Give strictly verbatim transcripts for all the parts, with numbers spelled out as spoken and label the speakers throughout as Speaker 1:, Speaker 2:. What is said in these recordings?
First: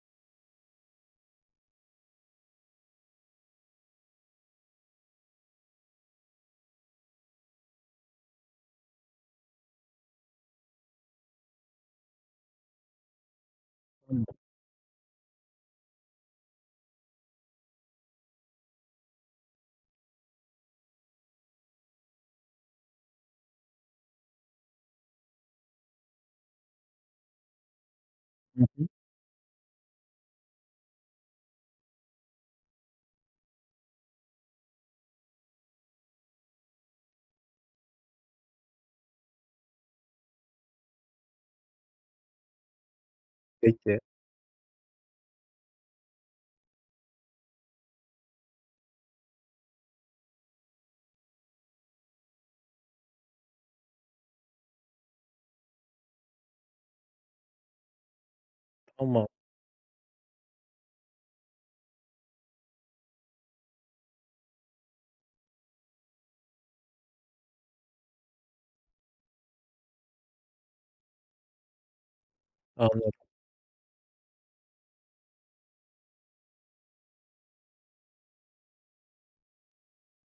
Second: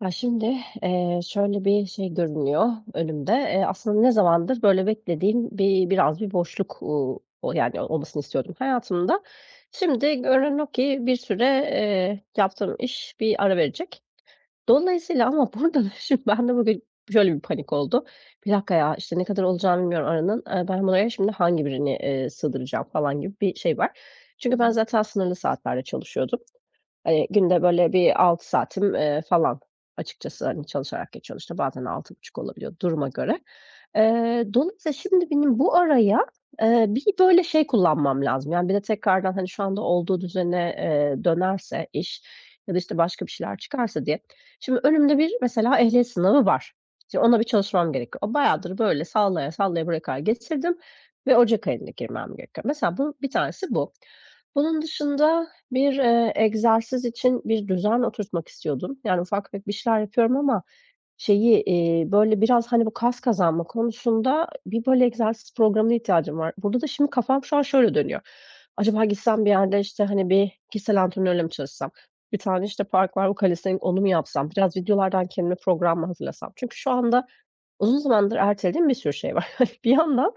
Speaker 1: Ya, şimdi, eee, şöyle bir şey görünüyor önümde. Eee, aslında ne zamandır böyle beklediğim bir biraz bir boşluk, uuu, o yani olmasını istiyordum hayatımda. Şimdi görünen o ki bir süre, eee, yaptığım iş bir ara verecek.
Speaker 2: Hı
Speaker 1: Dolayısıyla ama burada da şimdi ben de bugün şöyle bir panik oldu. "Bir dakika ya, işte, ne kadar olacağını bilmiyorum aranın. Eee, ben buraya şimdi hangi birini, eee, sığdıracağım?" falan gibi bir şey var. Çünkü ben zaten sınırlı saatlerde çalışıyordum. Eee, günde böyle bir altı
Speaker 2: hı.
Speaker 1: saatim, eee, falan açıkçası, hani, çalışarak geçiyor. İşte, bazen altı buçuk olabiliyor duruma göre. Eee, dolayısıyla şimdi benim bu araya, eee, bir böyle şey kullanmam lazım. Yani, bir de tekrardan, hani, şu anda olduğu düzene, eee, dönerse iş ya da, işte, başka bir şeyler
Speaker 2: Peki,
Speaker 1: çıkarsa diye. Şimdi önümde bir mesela ehliyet sınavı var. Şimdi ona bir çalışmam gerekiyor. O bayağıdır böyle sallaya sallaya buraya kadar getirdim ve ocak ayında girmem gerekiyor. Mesela bu bir tanesi bu. Bunun dışında, bir, eee, egzersiz için bir düzen oturtmak istiyordum. Yani,
Speaker 2: tamam,
Speaker 1: ufak tefek bir şeyler yapıyorum ama şeyi, eee, böyle, biraz, hani, bu kas kazanma konusunda bir, böyle, egzersiz programına ihtiyacım var. Burada da şimdi kafam şu an şöyle dönüyor. Acaba gitsem bir yerde, işte, hani, bir kişisel antrenörle mi çalışsam? Bir tane, işte,
Speaker 2: anladım.
Speaker 1: park var, o calisthenics onu mu yapsam? Biraz videolardan kendime program mı hazırlasam? Çünkü şu anda uzun zamandır ertelediğim bir sürü şey var. Hani, bir yandan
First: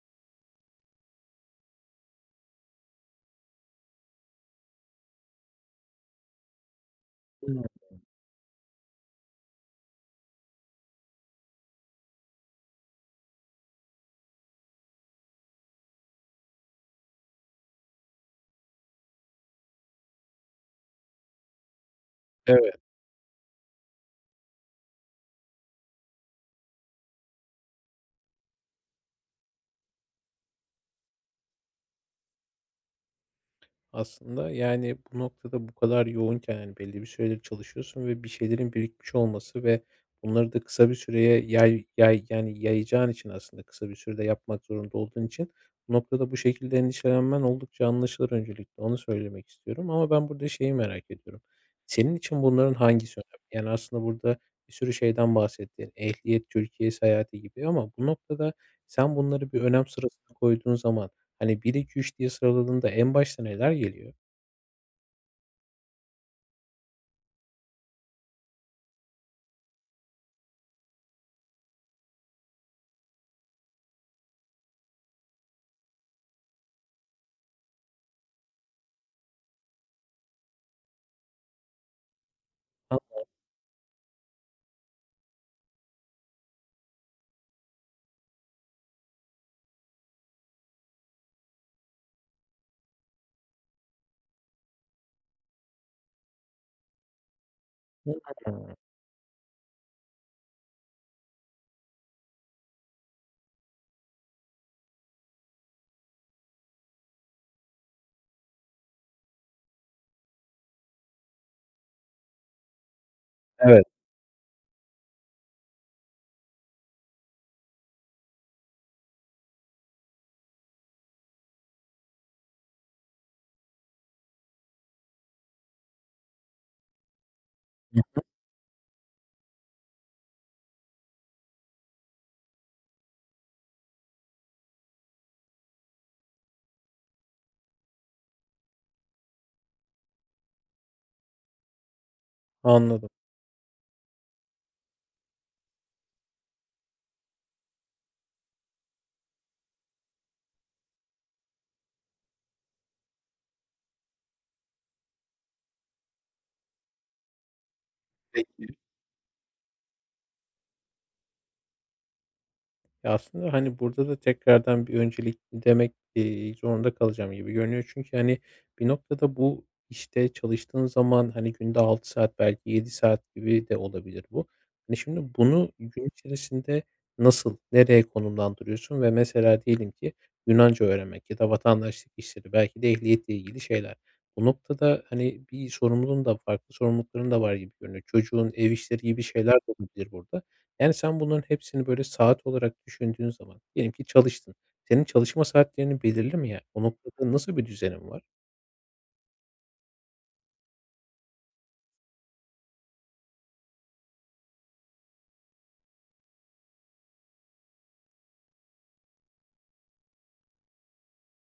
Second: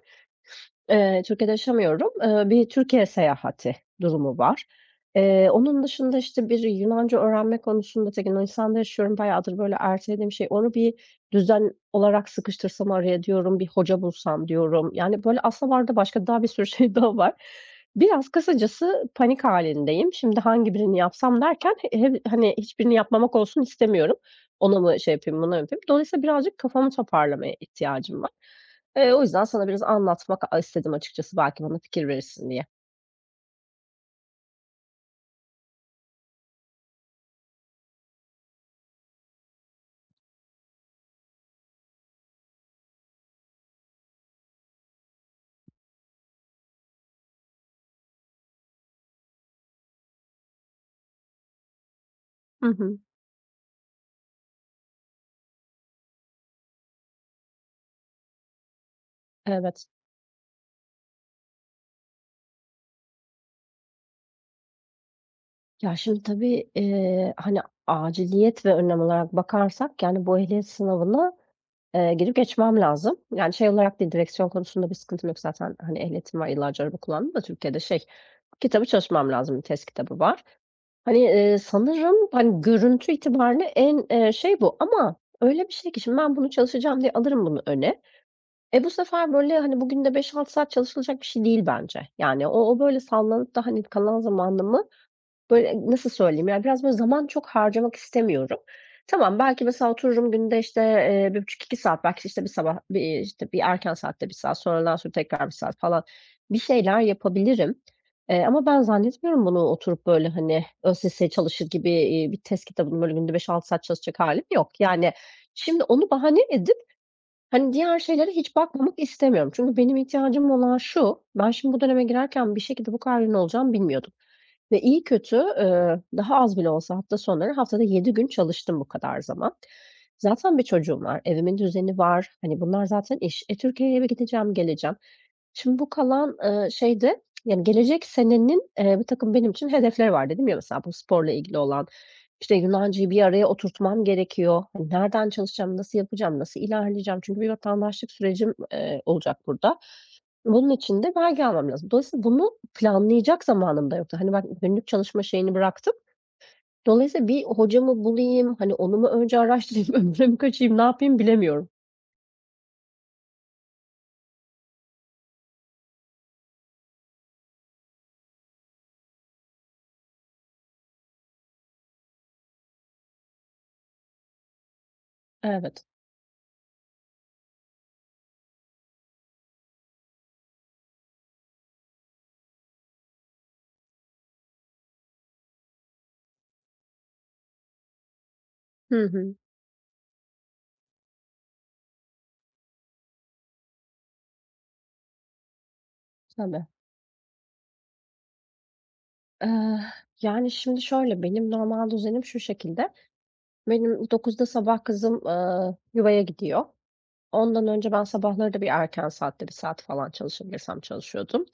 Speaker 1: Eee, Türkiye'de yaşamıyorum. Eee, bir Türkiye seyahati durumu var. Eee, onun dışında, işte, bir Yunanca öğrenme konusunda tek Yunanistan'da yaşıyorum. Bayağıdır böyle ertelediğim şey. Onu bir düzen olarak sıkıştırsam araya diyorum, bir hoca bulsam diyorum. Yani, böyle aslında vardı başka daha bir sürü şey daha var. Biraz kısacası panik halindeyim. Şimdi hangi birini yapsam derken he he hani,
Speaker 2: Evet.
Speaker 1: hiçbirini yapmamak olsun istemiyorum. Ona mı şey yapayım, buna mı yapayım? Dolayısıyla birazcık kafamı toparlamaya ihtiyacım var. Eee, o yüzden sana biraz anlatmak istedim açıkçası belki bana fikir verirsin diye.
Speaker 2: Aslında, yani, bu noktada bu kadar yoğunken, yani belli bir süredir çalışıyorsun ve bir şeylerin birikmiş olması ve bunları da kısa bir süreye yay yay yani, yayacağın için aslında kısa bir sürede yapmak zorunda olduğun için bu noktada bu şekilde endişelenmen oldukça anlaşılır öncelikle, onu söylemek istiyorum ama ben burada şeyi merak ediyorum. Senin için
Speaker 1: Hı
Speaker 2: bunların
Speaker 1: hı.
Speaker 2: hangisi önemli? Yani, aslında burada bir sürü şeyden bahsettin. Ehliyet, Türkiye seyahati gibi ama bu noktada sen bunları bir önem
Speaker 1: Evet.
Speaker 2: sırasına koyduğun zaman hani, bir iki üç diye sıraladığında en başta neler geliyor?
Speaker 1: Ya, şimdi tabii, eee, hani, aciliyet ve önlem olarak bakarsak, yani, bu ehliyet sınavına, eee, girip geçmem lazım. Yani, şey olarak değil, direksiyon konusunda bir sıkıntım yok zaten, hani, ehliyetim var, yıllarca araba kullandım da Türkiye'de şey, kitabı çalışmam lazım, bir test kitabı var. Hani, eee, sanırım, hani,
Speaker 2: Ha.
Speaker 1: görüntü itibariyle en, eee, şey bu ama öyle bir şey ki şimdi ben bunu çalışacağım diye alırım bunu öne. E, bu sefer, böyle, hani, bugün de beş altı saat çalışılacak bir şey değil bence. Yani, o o, böyle, sallanıp da, hani, kalan zamanımı, böyle, e, nasıl söyleyeyim, yani, biraz, böyle, zaman çok harcamak istemiyorum. Tamam, belki mesela otururum günde, işte, eee, bir buçuk iki saat, belki, işte, bir sabah, bir, eee, işte, bir erken saatte bir saat, sonradan sonra tekrar bir saat falan bir şeyler yapabilirim. Eee, ama ben zannetmiyorum bunu oturup, böyle, hani, ÖSS çalışır gibi, iii, bir test kitabını, böyle, günde beş altı saat
Speaker 2: Evet.
Speaker 1: çalışacak hâlim yok. Yani, şimdi onu bahane. Hani, diğer şeylere hiç bakmamak istemiyorum. Çünkü benim ihtiyacım olan şu: Ben şimdi bu döneme girerken bir şekilde bu kadar ünlü olacağımı bilmiyordum. Ve iyi kötü, eee, daha az bile olsa hafta sonları haftada yedi
Speaker 2: Hı.
Speaker 1: gün çalıştım bu kadar zaman. Zaten bir çocuğum var, evimin düzeni var. Hani, bunlar zaten iş. E, Türkiye'ye eve gideceğim, geleceğim. Şimdi bu kalan, eee, şeyde, yani, gelecek senenin, eee, bir takım benim için hedefleri var dedim ya mesela bu sporla ilgili olan, işte,
Speaker 2: Anladım.
Speaker 1: Yunancayı bir araya oturtmam gerekiyor. Hani, nereden çalışacağım, nasıl yapacağım, nasıl ilerleyeceğim? Çünkü bir vatandaşlık sürecim, eee, olacak burada. Bunun için de belge almam lazım. Dolayısıyla bunu planlayacak zamanım da yoktu. Hani ben günlük çalışma şeyini bıraktım. Dolayısıyla bir hocamı bulayım,
Speaker 2: Peki.
Speaker 1: hani onu mu önce araştırayım, öbürüne mi kaçayım, ne yapayım bilemiyorum.
Speaker 2: Ya, aslında, hani, burada da tekrardan bir öncelik demek, eee, zorunda kalacağım gibi görünüyor. Çünkü, hani, bir noktada bu işte çalıştığın zaman, hani, günde altı saat belki yedi saat gibi de olabilir bu. Hani, şimdi bunu
Speaker 1: Evet.
Speaker 2: gün içerisinde nasıl, nereye konumlandırıyorsun ve mesela diyelim ki Yunanca öğrenmek ya da vatandaşlık işleri, belki de ehliyetle ilgili şeyler. Bu noktada, hani, bir sorumluluğun da, farklı sorumlulukların da var gibi görünüyor. Çocuğun, ev işleri
Speaker 1: Hı
Speaker 2: gibi
Speaker 1: hı.
Speaker 2: şeyler de olabilir burada. Yani, sen bunların hepsini, böyle, saat olarak düşündüğün zaman diyelim ki çalıştın. Senin çalışma saatlerini belirli mi, yani?
Speaker 1: Tabii.
Speaker 2: O noktada nasıl bir düzenin var?
Speaker 1: Eee, Yani şimdi şöyle, benim normal düzenim şu şekilde. Benim dokuzda sabah kızım, eee, yuvaya gidiyor. Ondan önce ben sabahları da bir erken saatte bir saat falan çalışabilirsem çalışıyordum.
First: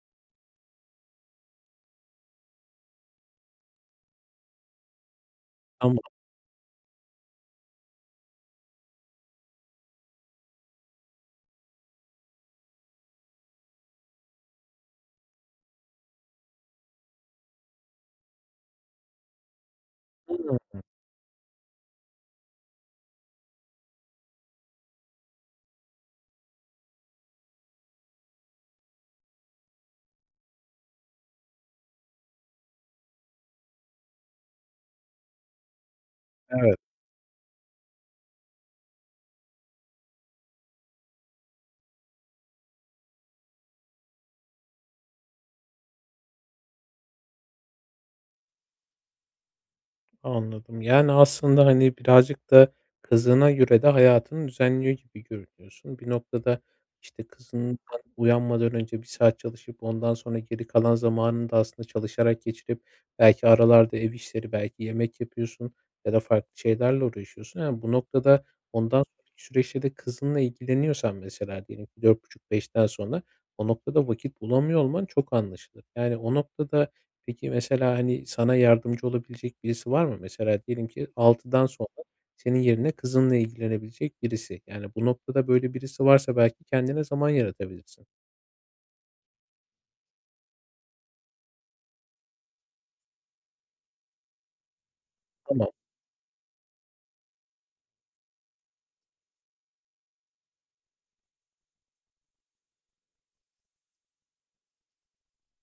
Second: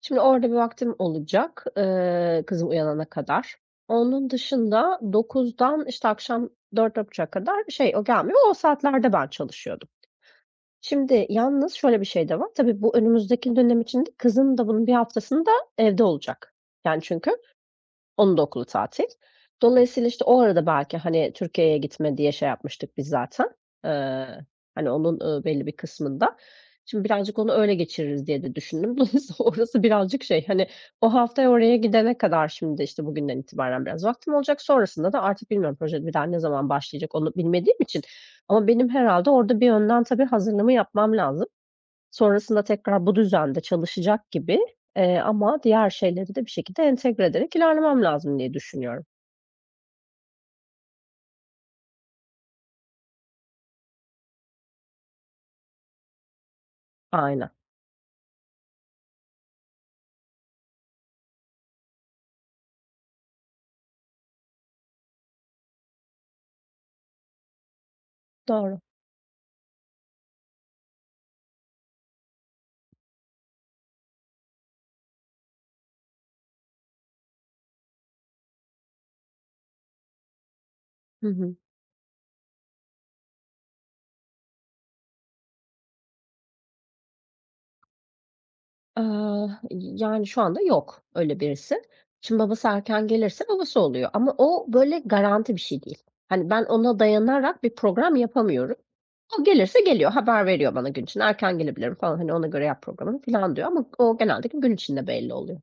Speaker 1: Şimdi orada bir vaktim olacak, eee, kızım uyanana kadar. Onun dışında dokuzdan
Speaker 2: Tamam.
Speaker 1: işte akşam dörde dört otuza kadar şey, o gelmiyor. O saatlerde ben çalışıyordum. Şimdi yalnız şöyle bir şey de var. Tabii bu önümüzdeki dönem içinde kızım da bunun bir haftasını da evde olacak. Yani çünkü onun da okulu tatil. Dolayısıyla, işte, o arada
Speaker 2: Hıı.
Speaker 1: belki, hani, Türkiye'ye gitme diye şey yapmıştık biz zaten. Eee, Hani, onun, ııı, belli bir kısmında. Şimdi birazcık onu öyle geçiririz diye de düşündüm. Dolayısıyla orası birazcık şey, hani, o haftaya oraya gidene kadar şimdi, işte, bugünden itibaren biraz vaktim olacak. Sonrasında da artık bilmiyorum proje bir daha ne zaman
Speaker 2: Evet.
Speaker 1: başlayacak onu bilmediğim için ama benim herhâlde orada bir önden tabii hazırlığımı yapmam lazım. Sonrasında tekrar bu düzende çalışacak gibi, eee, ama diğer şeyleri de bir şekilde entegre ederek ilerlemem lazım diye düşünüyorum.
Speaker 2: Anladım. Yani, aslında, hani, birazcık da kızına göre de hayatını düzenliyor gibi görünüyorsun. Bir noktada, işte,
Speaker 1: Aynen,
Speaker 2: kızından uyanmadan önce bir saat çalışıp ondan sonra geri kalan zamanını da aslında çalışarak geçirip belki aralarda ev işleri, belki yemek yapıyorsun ya da farklı şeylerle uğraşıyorsun. Yani, bu noktada
Speaker 1: doğru.
Speaker 2: ondan sonraki süreçte de kızınla ilgileniyorsan mesela diyelim ki dört buçuk beşten sonra o noktada vakit bulamıyor olman çok anlaşılır. Yani, o noktada peki, mesela, hani, sana yardımcı olabilecek birisi var mı? Mesela diyelim ki
Speaker 1: Hı hı.
Speaker 2: altıdan sonra senin yerine kızınla ilgilenebilecek birisi. Yani, bu noktada böyle birisi varsa belki kendine zaman yaratabilirsin.
Speaker 1: Aaa, yani, şu anda yok öyle birisi. Şimdi babası erken gelirse babası oluyor ama o böyle garanti bir
Speaker 2: Tamam.
Speaker 1: şey değil. Hani, ben ona dayanarak bir program yapamıyorum. O gelirse geliyor, haber veriyor bana gün içinde, "Erken gelebilirim." falan, hani, "Ona göre yap programını." falan diyor ama o genelde gün içinde belli oluyor.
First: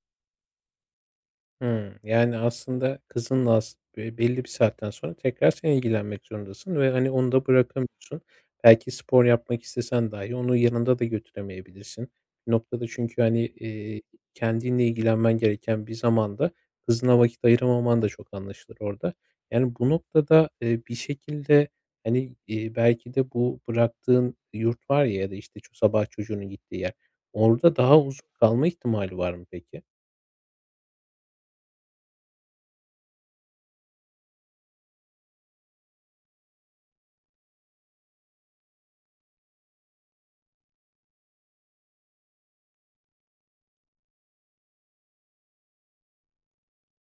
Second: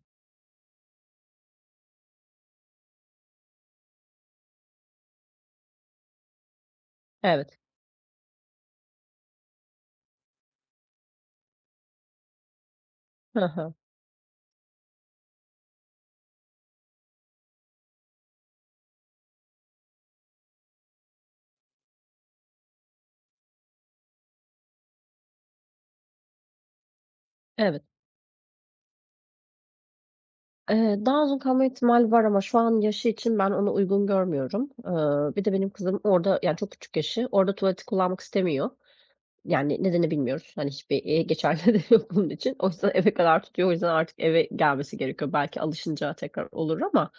Speaker 2: Hımm. Yani, aslında kızınla as be belli bir saatten sonra tekrar sen ilgilenmek zorundasın ve, hani, onu da
Speaker 1: Evet.
Speaker 2: bırakamıyorsun. Belki spor yapmak istesen dahi onu yanında da götüremeyebilirsin. Bir noktada çünkü,
Speaker 1: Hı
Speaker 2: hani,
Speaker 1: hı.
Speaker 2: eee, kendinle ilgilenmen gereken bir zamanda kızına vakit ayıramaman da çok anlaşılır orada. Yani, bu noktada, eee, bir şekilde, hani, iii, belki de bu bıraktığın yurt var ya ya da, işte, ço sabah çocuğunun gittiği yer, orada
Speaker 1: Evet.
Speaker 2: daha uzun kalma ihtimali var mı peki?
Speaker 1: Eee, daha uzun kalma ihtimali var ama şu an yaşı için ben onu uygun görmüyorum. Eee, bir de benim kızım orada, yani, çok küçük yaşı, orada tuvaleti kullanmak istemiyor. Yani, nedeni bilmiyoruz. Hani, hiçbir, eee, geçerliliği de yok bunun için. O yüzden eve kadar tutuyor. O yüzden artık eve gelmesi gerekiyor. Belki alışınca tekrar olur ama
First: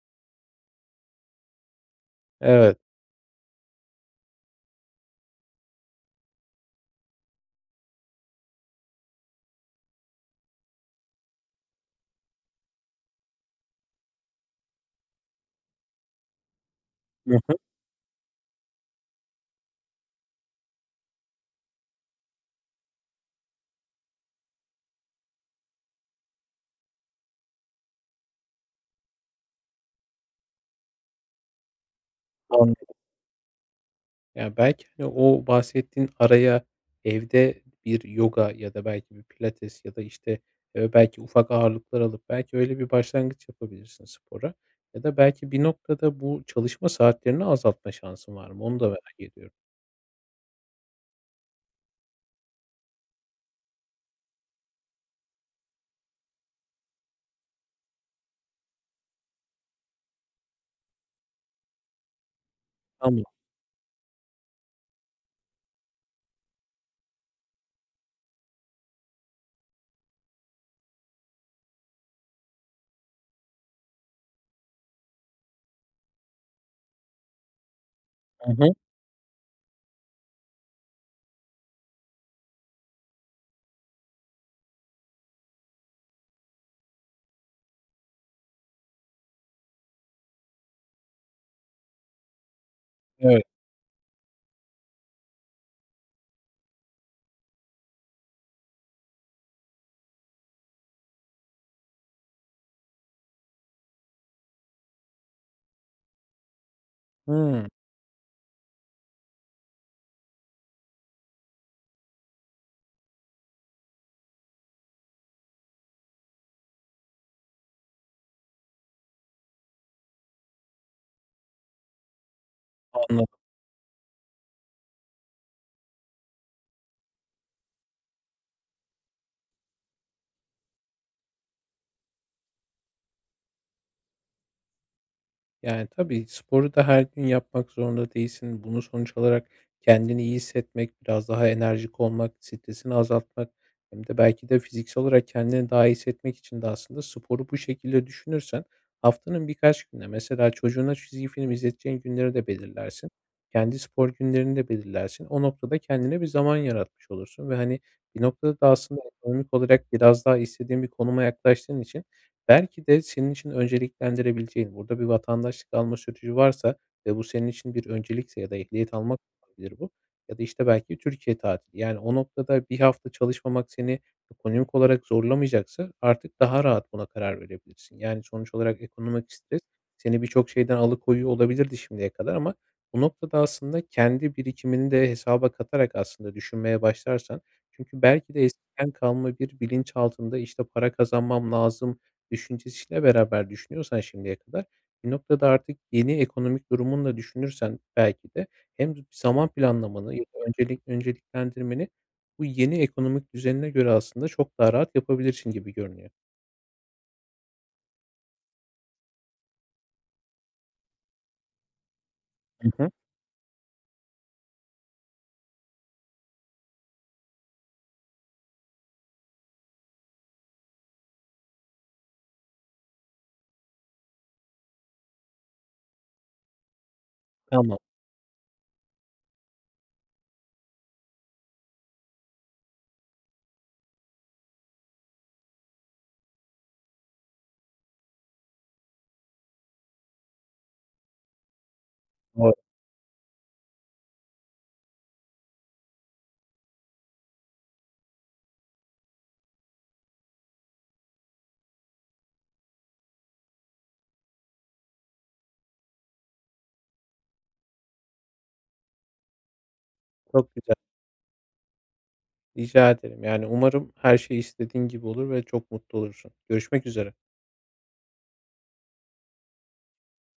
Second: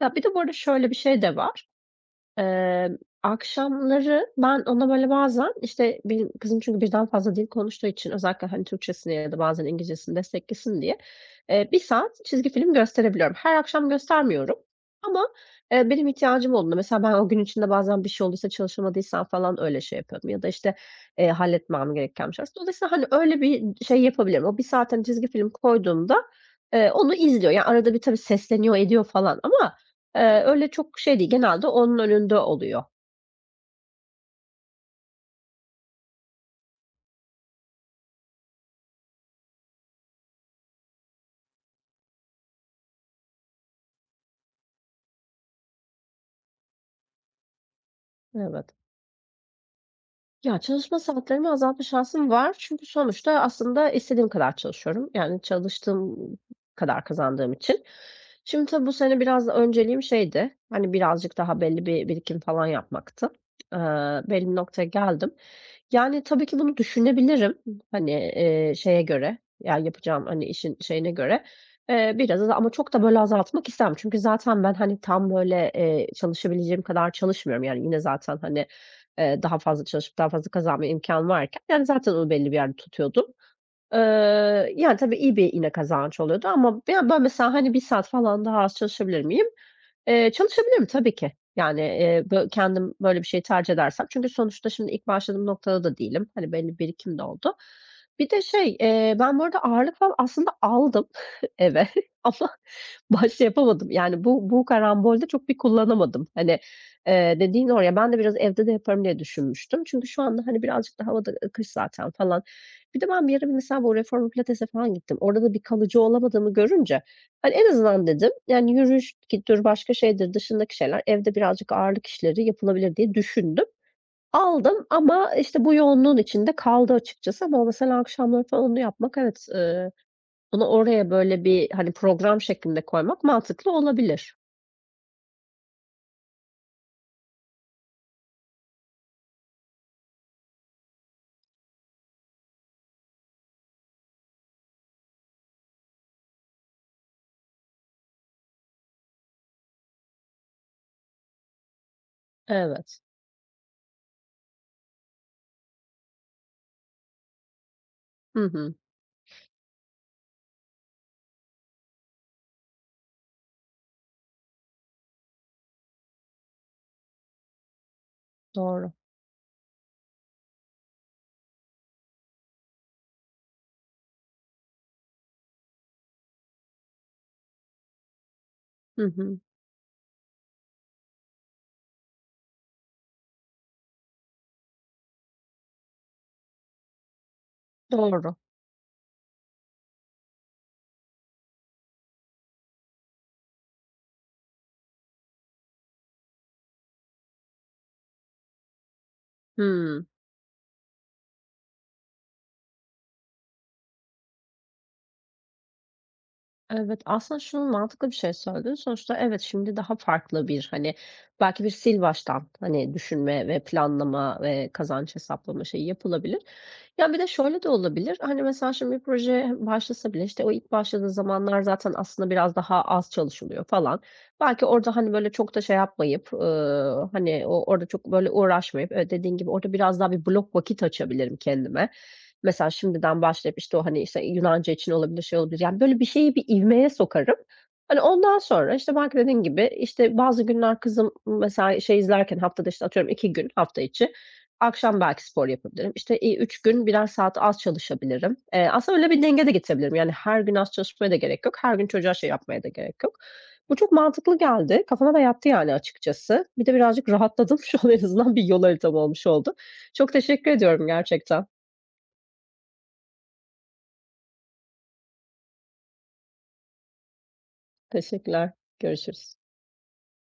Speaker 1: ya, bir de bu arada şöyle bir şey de var.
Speaker 2: Evet.
Speaker 1: Emm, Akşamları ben ona, böyle, bazen, işte, benim kızım çünkü birden fazla dil konuştuğu için özellikle, hani, Türkçesini ya da bazen İngilizcesini desteklesin diye, eee, bir saat çizgi film gösterebiliyorum. Her akşam göstermiyorum ama, eee, benim ihtiyacım olduğunda mesela ben o
Speaker 2: Hı
Speaker 1: gün
Speaker 2: hı.
Speaker 1: içinde bazen bir şey olduysa çalışamadıysam falan öyle şey yapıyorum ya da, işte, eee, halletmem gereken bir şey varsa. Dolayısıyla, hani, öyle bir şey yapabilirim. O bir saat, hani, çizgi film koyduğumda, eee, onu izliyor. Yani arada bir tabii sesleniyor ediyor falan ama Eee, öyle çok şey değil, genelde onun önünde oluyor.
Speaker 2: Ya, belki, hani, o bahsettiğin araya evde bir yoga ya da belki bir pilates ya da, işte, eee, belki ufak ağırlıklar alıp belki öyle bir başlangıç yapabilirsin spora ya da belki bir noktada bu çalışma saatlerini azaltma şansın var mı?
Speaker 1: Evet.
Speaker 2: Onu da merak ediyorum.
Speaker 1: Ya, çalışma saatlerimi azaltma şansım var. Çünkü sonuçta aslında istediğim kadar çalışıyorum. Yani çalıştığım kadar kazandığım için. Şimdi tabii bu sene biraz da önceliğim şeydi, hani, birazcık daha belli bir birikim falan
Speaker 2: Tamam.
Speaker 1: yapmaktı. Eee, Belli bir noktaya geldim. Yani, tabii ki bunu düşünebilirim. Hani, eee, şeye göre, yani, yapacağım, hani, işin şeyine göre. Eee, biraz az ama çok da böyle azaltmak istemem. Çünkü zaten ben, hani, tam böyle, eee, çalışabileceğim kadar çalışmıyorum. Yani, yine zaten,
Speaker 2: Hı
Speaker 1: hani,
Speaker 2: hı.
Speaker 1: Eee, daha fazla çalışıp daha fazla kazanma imkânı varken, yani, zaten onu belli bir yerde tutuyordum. Eee, yani, tabii iyi bir yine kazanç oluyordu ama ben ben mesela, hani, bir saat falan daha az çalışabilir miyim? Eee, çalışabilirim tabii ki. Yani, eee, bö kendim böyle bir şeyi
Speaker 2: Evet.
Speaker 1: tercih edersem. Çünkü sonuçta şimdi ilk başladığım noktada da değilim. Hani, belli birikim de oldu. Bir de şey, eee, ben bu arada ağırlık falan aslında aldım eve ama baş yapamadım. Yani, bu bu karambolde çok bir kullanamadım. Hani, eee,
Speaker 2: Hımm.
Speaker 1: dediğin oraya? Ben de biraz evde de yaparım diye düşünmüştüm. Çünkü şu anda, hani, birazcık da hava da ı kış zaten falan. Bir de ben bir ara mesela bu reformer pilatese falan gittim. Orada da bir kalıcı olamadığımı görünce, hani, en azından dedim, yani, yürüyüştür, başka şeydir, dışındaki şeyler, evde birazcık ağırlık işleri yapılabilir diye
Speaker 2: Anladım.
Speaker 1: düşündüm. Aldım ama, işte, bu yoğunluğun içinde kaldı açıkçası ama mesela akşamları falan onu yapmak evet, eee, onu oraya böyle bir, hani, program şeklinde koymak mantıklı olabilir.
Speaker 2: Yani, tabii, sporu da her gün yapmak zorunda değilsin. Bunu sonuç olarak kendini iyi hissetmek, biraz daha enerjik olmak, stresini azaltmak hem de belki de fiziksel olarak kendini daha iyi hissetmek için de aslında sporu bu şekilde düşünürsen haftanın birkaç gününe, mesela çocuğuna çizgi film izleteceğin günleri de
Speaker 1: Evet.
Speaker 2: belirlersin. Kendi spor günlerini de belirlersin. O noktada kendine bir zaman yaratmış olursun ve, hani, bir
Speaker 1: Hı
Speaker 2: noktada da
Speaker 1: hı.
Speaker 2: aslında ekonomik olarak biraz daha istediğin bir konuma yaklaştığın için belki de senin için önceliklendirebileceğin, burada bir vatandaşlık alma süreci varsa ve bu senin için bir öncelikse ya da
Speaker 1: Doğru.
Speaker 2: ehliyet almak olabilir bu ya da, işte, belki Türkiye tatili. Yani o noktada bir hafta çalışmamak seni ekonomik olarak zorlamayacaksa artık daha rahat buna karar verebilirsin. Yani, sonuç olarak
Speaker 1: Hı
Speaker 2: ekonomik
Speaker 1: hı.
Speaker 2: stres seni birçok şeyden alıkoyuyor olabilirdi şimdiye kadar ama bu noktada aslında kendi birikimini de hesaba katarak aslında düşünmeye başlarsan çünkü belki
Speaker 1: Doğru.
Speaker 2: de eskiden kalma bir bilinç altında, işte, para kazanmam lazım, düşüncesiyle beraber düşünüyorsan şimdiye kadar, bir noktada artık yeni ekonomik durumunla da düşünürsen belki de hem zaman
Speaker 1: Hıı.
Speaker 2: planlamanı ya da öncelik önceliklendirmeni bu yeni ekonomik düzenine göre aslında çok daha rahat yapabilirsin gibi görünüyor.
Speaker 1: Evet, aslında şunun mantıklı bir şey söyledin. Sonuçta evet şimdi daha farklı bir hani belki bir sil baştan
Speaker 2: Hı hı.
Speaker 1: hani düşünme ve planlama ve kazanç hesaplama şeyi yapılabilir. Ya bir de şöyle de olabilir. Hani mesela şimdi bir proje başlasa bile işte o ilk başladığı zamanlar zaten aslında biraz daha az çalışılıyor falan. Belki orada hani böyle çok da şey yapmayıp eee, hani o
Speaker 2: Tamam.
Speaker 1: orada çok böyle uğraşmayıp evet dediğin gibi orada biraz daha bir blok vakit açabilirim kendime. Mesela şimdiden başlayıp, işte, o, hani, işte, Yunanca için olabilir, şey olabilir. Yani, böyle bir şeyi bir ivmeye sokarım. Hani, ondan sonra, işte, belki dediğin gibi, işte, bazı günler kızım mesela şey izlerken
Speaker 2: Doğru,
Speaker 1: haftada, işte, atıyorum iki gün hafta içi, akşam belki spor yapabilirim. İşte, iii, üç gün birer saat az çalışabilirim. Eee, aslında öyle bir denge de getirebilirim. Yani, her gün az çalışmaya da gerek yok. Her gün çocuğa şey yapmaya da gerek yok. Bu çok mantıklı geldi. Kafama da yattı, yani, açıkçası. Bir de birazcık rahatladım. Şu an en azından bir yol haritam olmuş oldu. Çok teşekkür
Speaker 2: çok güzel.
Speaker 1: ediyorum gerçekten.
Speaker 2: Rica ederim. Yani umarım her şey istediğin gibi olur ve çok mutlu olursun. Görüşmek üzere.
Speaker 1: Teşekkürler. Görüşürüz.